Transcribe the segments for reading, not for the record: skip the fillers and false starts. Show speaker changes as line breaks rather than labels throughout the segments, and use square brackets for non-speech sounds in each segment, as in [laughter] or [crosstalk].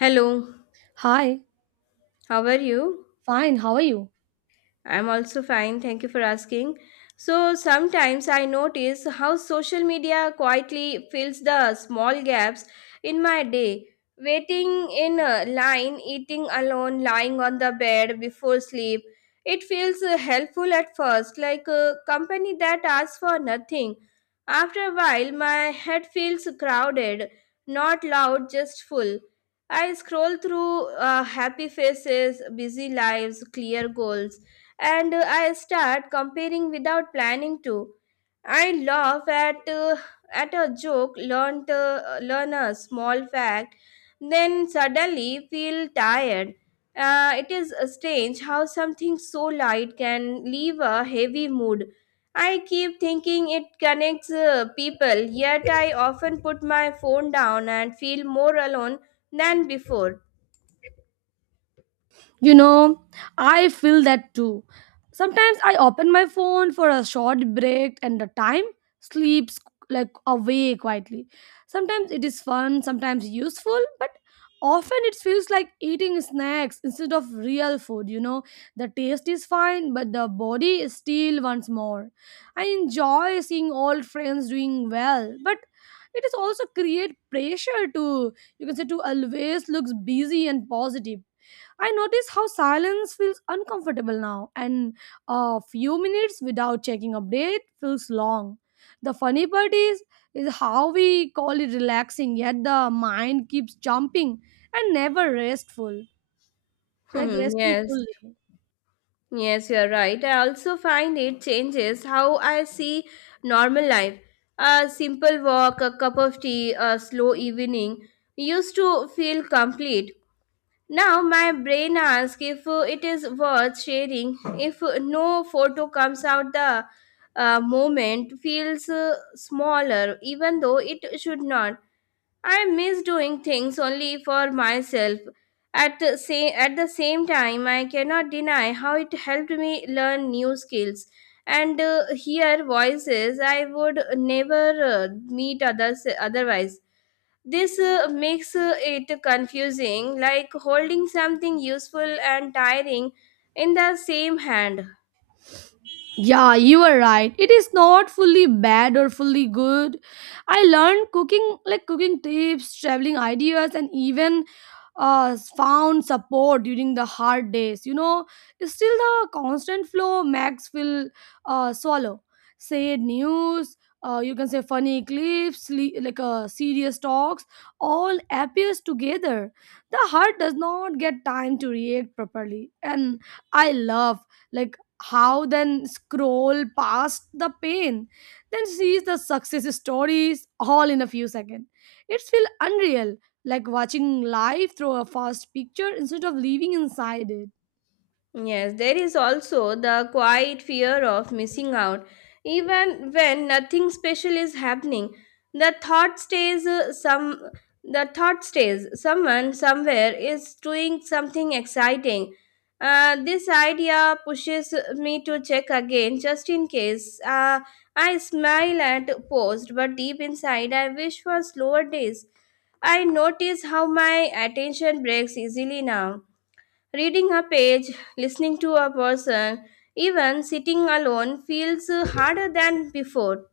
Hello,
Hi,
how are you?
fine, how are you?
I'm also fine. Thank you for asking. So sometimes I notice how social media quietly fills the small gaps in my day. Waiting in a line, eating alone, lying on the bed before sleep. It feels helpful at first, like a company that asks for nothing. After a while, my head feels crowded, not loud, just full. I scroll through happy faces, busy lives, clear goals and I start comparing without planning to. I laugh at a joke, learn a small fact, then suddenly feel tired. It is strange how something so light can leave a heavy mood. I keep thinking it connects people, yet I often put my phone down and feel more alone than before. [laughs]
You know, I feel that too. Sometimes I open my phone for a short break and the time sleeps like away quietly. Sometimes it is fun, sometimes useful, but often it feels like eating snacks instead of real food. The taste is fine, but the body is still wants more. I enjoy seeing old friends doing well, but it is also create pressure to you can say to always looks busy and positive. I notice how silence feels uncomfortable now, and a few minutes without checking update feels long. The funny part is how we call it relaxing, yet the mind keeps jumping and never restful, like
Hmm,
resting
yes.
fully.
Yes, you're right. I also find it changes how I see normal life. A simple walk, a cup of tea, a slow evening used to feel complete. Now my brain asks if it is worth sharing. If no photo comes out, the moment feels smaller, even though it should not. I miss doing things only for myself. At the same time, I cannot deny how it helped me learn new skills and hear voices I would never meet others otherwise. This makes it confusing, like holding something useful and tiring in the same hand.
Yeah, you are right. It is not fully bad or fully good. I learned cooking, like cooking tips, traveling ideas, and even found support during the hard days. You know, still the constant flow Max will swallow. Say news, you can say funny clips, like serious talks, all appears together. The heart does not get time to react properly, and I love, like, how then scroll past the pain, then sees the success stories all in a few seconds. It's feel unreal, like watching life through a fast picture instead of living inside it.
Yes, there is also the quiet fear of missing out. Even when nothing special is happening, the thought stays uh, some the thought stays someone somewhere is doing something exciting. This idea pushes me to check again just in case. I smile at post, but deep inside I wish for slower days. I notice how my attention breaks easily now. Reading a page, listening to a person, even sitting alone feels harder than before.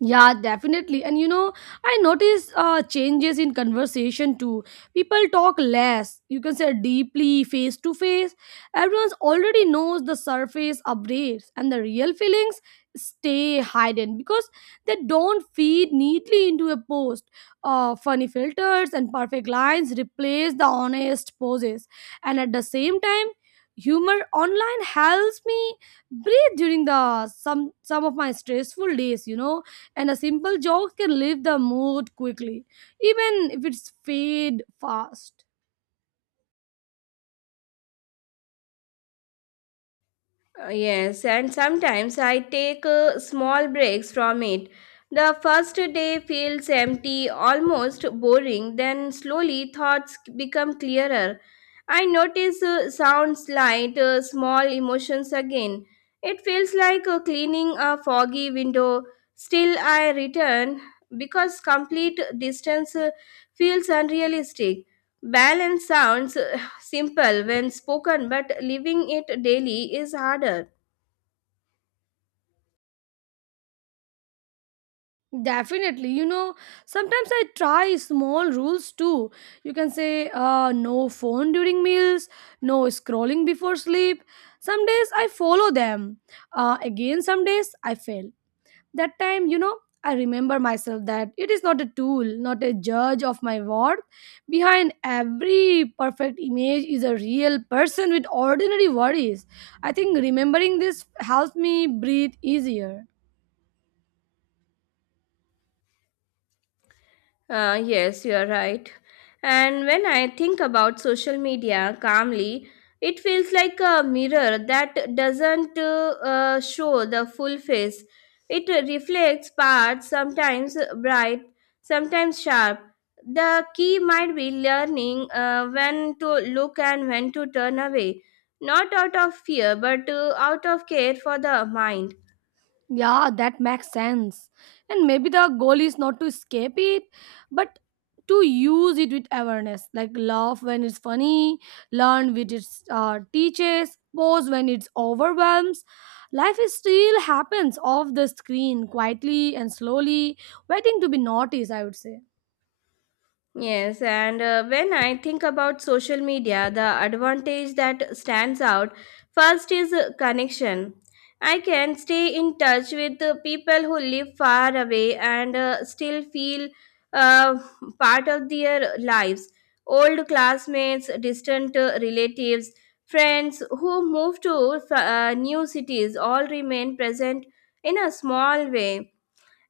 Yeah, definitely. And you know, I notice changes in conversation too. People talk less, you can say deeply, face to face. Everyone's already knows the surface updates, and the real feelings stay hidden because they don't feed neatly into a post. Funny filters and perfect lines replace the honest poses. And at the same time, humor online helps me breathe during the some of my stressful days. And a simple joke can lift the mood quickly, even if it's fade fast.
Yes, and sometimes I take small breaks from it. The first day feels empty, almost boring, then slowly thoughts become clearer. I notice sounds light, small emotions again. It feels like cleaning a foggy window. Still, I return because complete distance feels unrealistic. Balance sounds simple when spoken, but living it daily is harder.
Definitely, you know, sometimes I try small rules too. You can say no phone during meals, no scrolling before sleep. Some days I follow them, again, some days I fail. That time, you know, I remember myself that it is not a tool, not a judge of my worth. Behind every perfect image is a real person with ordinary worries. I think remembering this helps me breathe easier.
Yes, you are right. And when I think about social media calmly, it feels like a mirror that doesn't show the full face. It reflects parts, sometimes bright, sometimes sharp. The key might be learning when to look and when to turn away, not out of fear, but out of care for the mind.
Yeah, that makes sense. And maybe the goal is not to escape it, but to use it with awareness. Like laugh when it's funny, learn when it teaches, pause when it's overwhelms. Life is still happens off the screen, quietly and slowly, waiting to be noticed, I would say.
Yes, and when I think about social media, the advantage that stands out first is connection. I can stay in touch with the people who live far away and still feel uh, part of their lives. Old classmates, distant relatives, friends who move to new cities all remain present in a small way.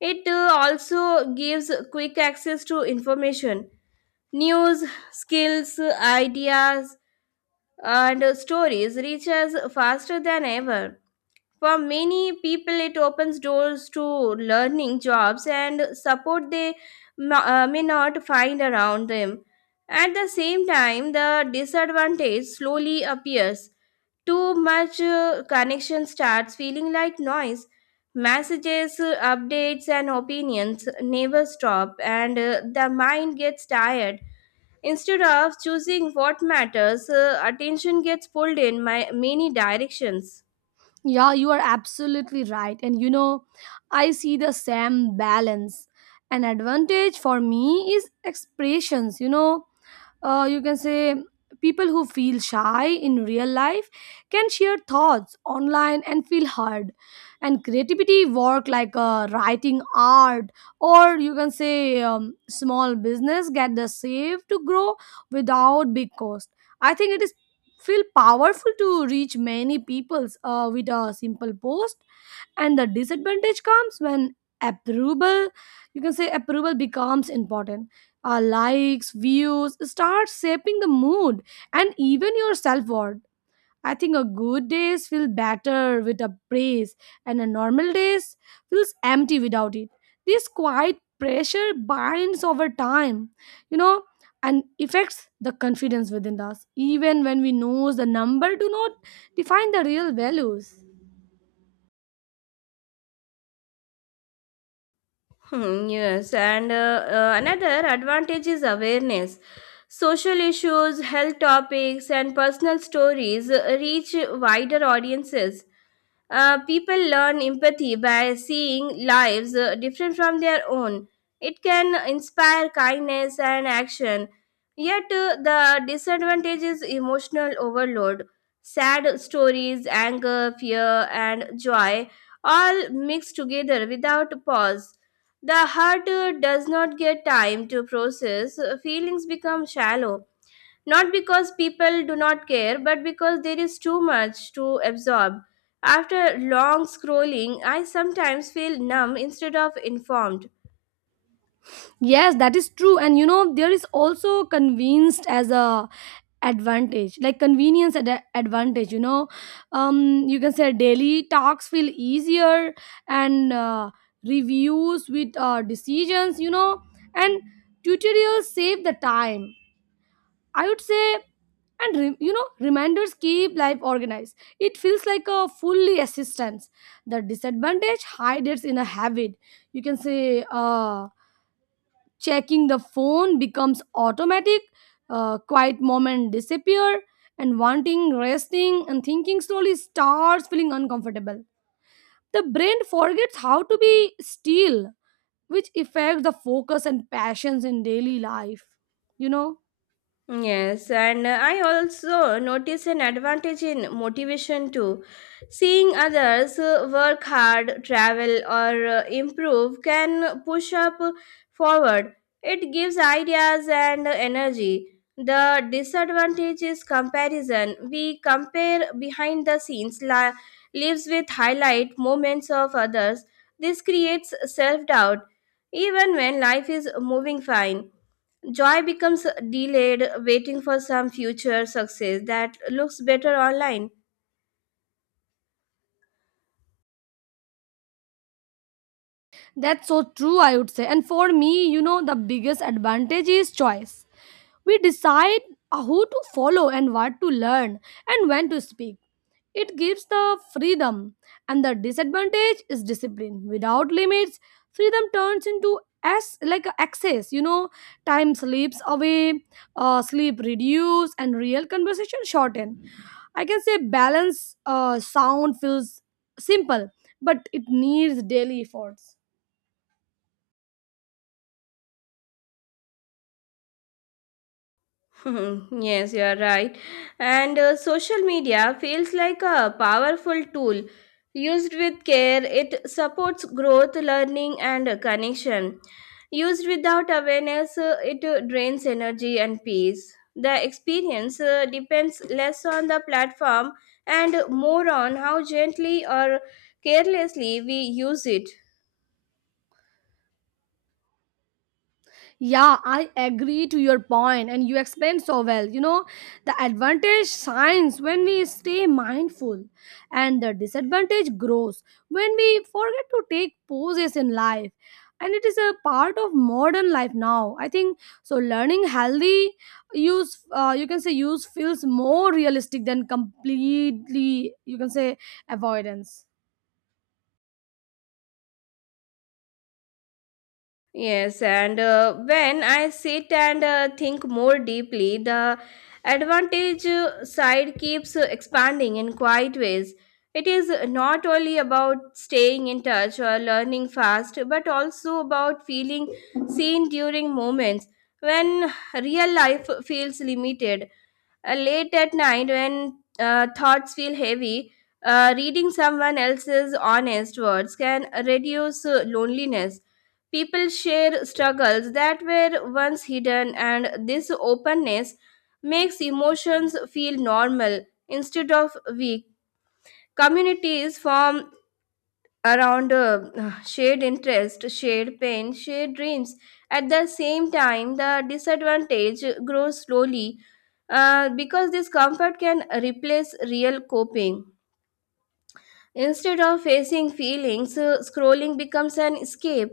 It also gives quick access to information. News, skills, ideas, and stories reach us faster than ever. For many people, it opens doors to learning jobs and support they may not find around them. At the same time, the disadvantage slowly appears. Too much connection starts feeling like noise. Messages, updates, and opinions never stop, and the mind gets tired. Instead of choosing what matters, attention gets pulled in my many directions.
Yeah, you are absolutely right. And you know, I see the same balance. An advantage for me is expressions, you know, you can say people who feel shy in real life can share thoughts online and feel heard, and creativity work like writing art, or you can say small business get the save to grow without big cost. I think it is feel powerful to reach many peoples with a simple post. And the disadvantage comes when approval, you can say approval becomes important. Our likes views start shaping the mood and even your self-worth. I think a good days feel better with a praise, and a normal days feels empty without it. This quiet pressure binds over time, you know, and affects the confidence within us, even when we know the number do not define the real values.
Hmm, yes, and another advantage is awareness. Social issues, health topics, and personal stories reach wider audiences. People learn empathy by seeing lives different from their own. It can inspire kindness and action. Yet, the disadvantage is emotional overload. Sad stories, anger, fear, and joy all mixed together without pause. The heart does not get time to process, feelings become shallow not because people do not care, but because there is too much to absorb. After long scrolling, I sometimes feel numb instead of informed.
Yes, that is true. And you know, there is also convinced as a advantage, like convenience advantage. You know, you can say daily talks feel easier and reviews with decisions. You know, and tutorials save the time, I would say. And you know, reminders keep life organized. It feels like a fully assistance. The disadvantage hides in a habit. You can say. Checking the phone becomes automatic, quiet moment disappear, and wanting resting and thinking slowly starts feeling uncomfortable. The brain forgets how to be still, which affects the focus and passions in daily life, you know.
Yes, and I also notice an advantage in motivation too. Seeing others work hard, travel, or improve can push up forward. It gives ideas and energy. The disadvantage is comparison. We compare behind the scenes, lives with highlight moments of others. This creates self doubt, even when life is moving fine. Joy becomes delayed, waiting for some future success that looks better online.
That's so true, I would say. And for me, you know, the biggest advantage is choice. We decide who to follow, and what to learn, and when to speak. It gives the freedom, and the disadvantage is discipline. Without limits, freedom turns into as like a access. You know, time slips away, sleep reduce, and real conversation shorten. I can say balance. Sound feels simple, but it needs daily efforts.
[laughs] Yes, you are right. And social media feels like a powerful tool. Used with care, it supports growth, learning, and connection. Used without awareness, it drains energy and peace. The experience depends less on the platform and more on how gently or carelessly we use it.
Yeah, I agree to your point, and you explained so well. You know, the advantage shines when we stay mindful, and the disadvantage grows when we forget to take pauses in life. And it is a part of modern life now, I think so. Learning healthy use, you can say, use feels more realistic than completely, you can say, avoidance.
Yes, and when I sit and think more deeply, the advantage side keeps expanding in quiet ways. It is not only about staying in touch or learning fast, but also about feeling seen during moments when real life feels limited. Late at night, when thoughts feel heavy, reading someone else's honest words can reduce loneliness. People share struggles that were once hidden, and this openness makes emotions feel normal instead of weak. Communities form around [sighs] shared interest, shared pain, shared dreams. At the same time, the disadvantage grows slowly because this comfort can replace real coping. Instead of facing feelings, scrolling becomes an escape.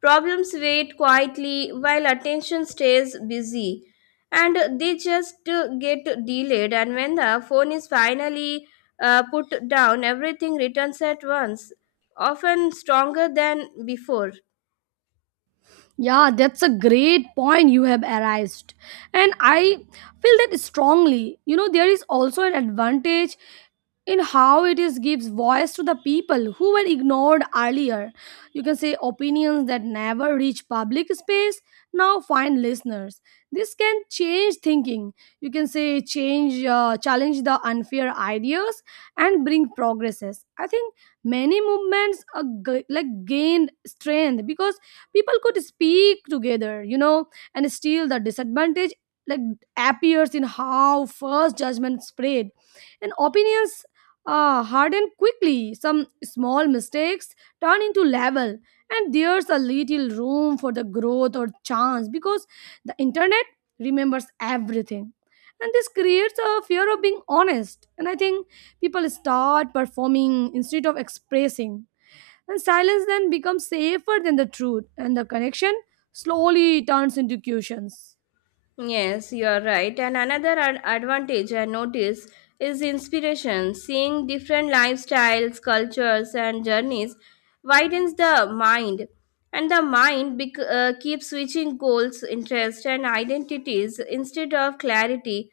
Problems wait quietly while attention stays busy and they just get delayed. And when the phone is finally put down, everything returns at once, often stronger than before.
Yeah, that's a great point you have arised. And I feel that strongly. You know, there is also an advantage in how it is gives voice to the people who were ignored earlier. You can say opinions that never reach public space now find listeners. This can change thinking. You can say change, challenge the unfair ideas and bring progresses. I think many movements like gained strength because people could speak together, you know. And still the disadvantage, like, appears in how first judgment spread and opinions harden quickly. Some small mistakes turn into level, and there's a little room for the growth or chance, because the internet remembers everything, and this creates a fear of being honest. And I think people start performing instead of expressing, and silence then becomes safer than the truth, and the connection slowly turns into cushions.
Yes, you are right. And another advantage I notice is inspiration. Seeing different lifestyles, cultures, and journeys widens the mind, and the mind keeps switching goals, interests, and identities instead of clarity.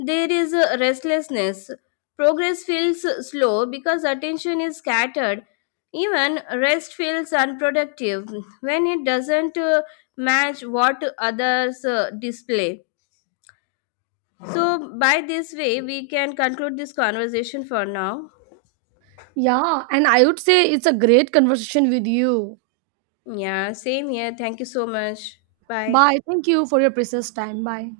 There is a restlessness. Progress feels slow because attention is scattered. Even rest feels unproductive when it doesn't match what others display. So, by this way, we can conclude this conversation for now.
Yeah, and I would say it's a great conversation with you.
Yeah, same here. Thank you so much. Bye.
Bye. Thank you for your precious time. Bye.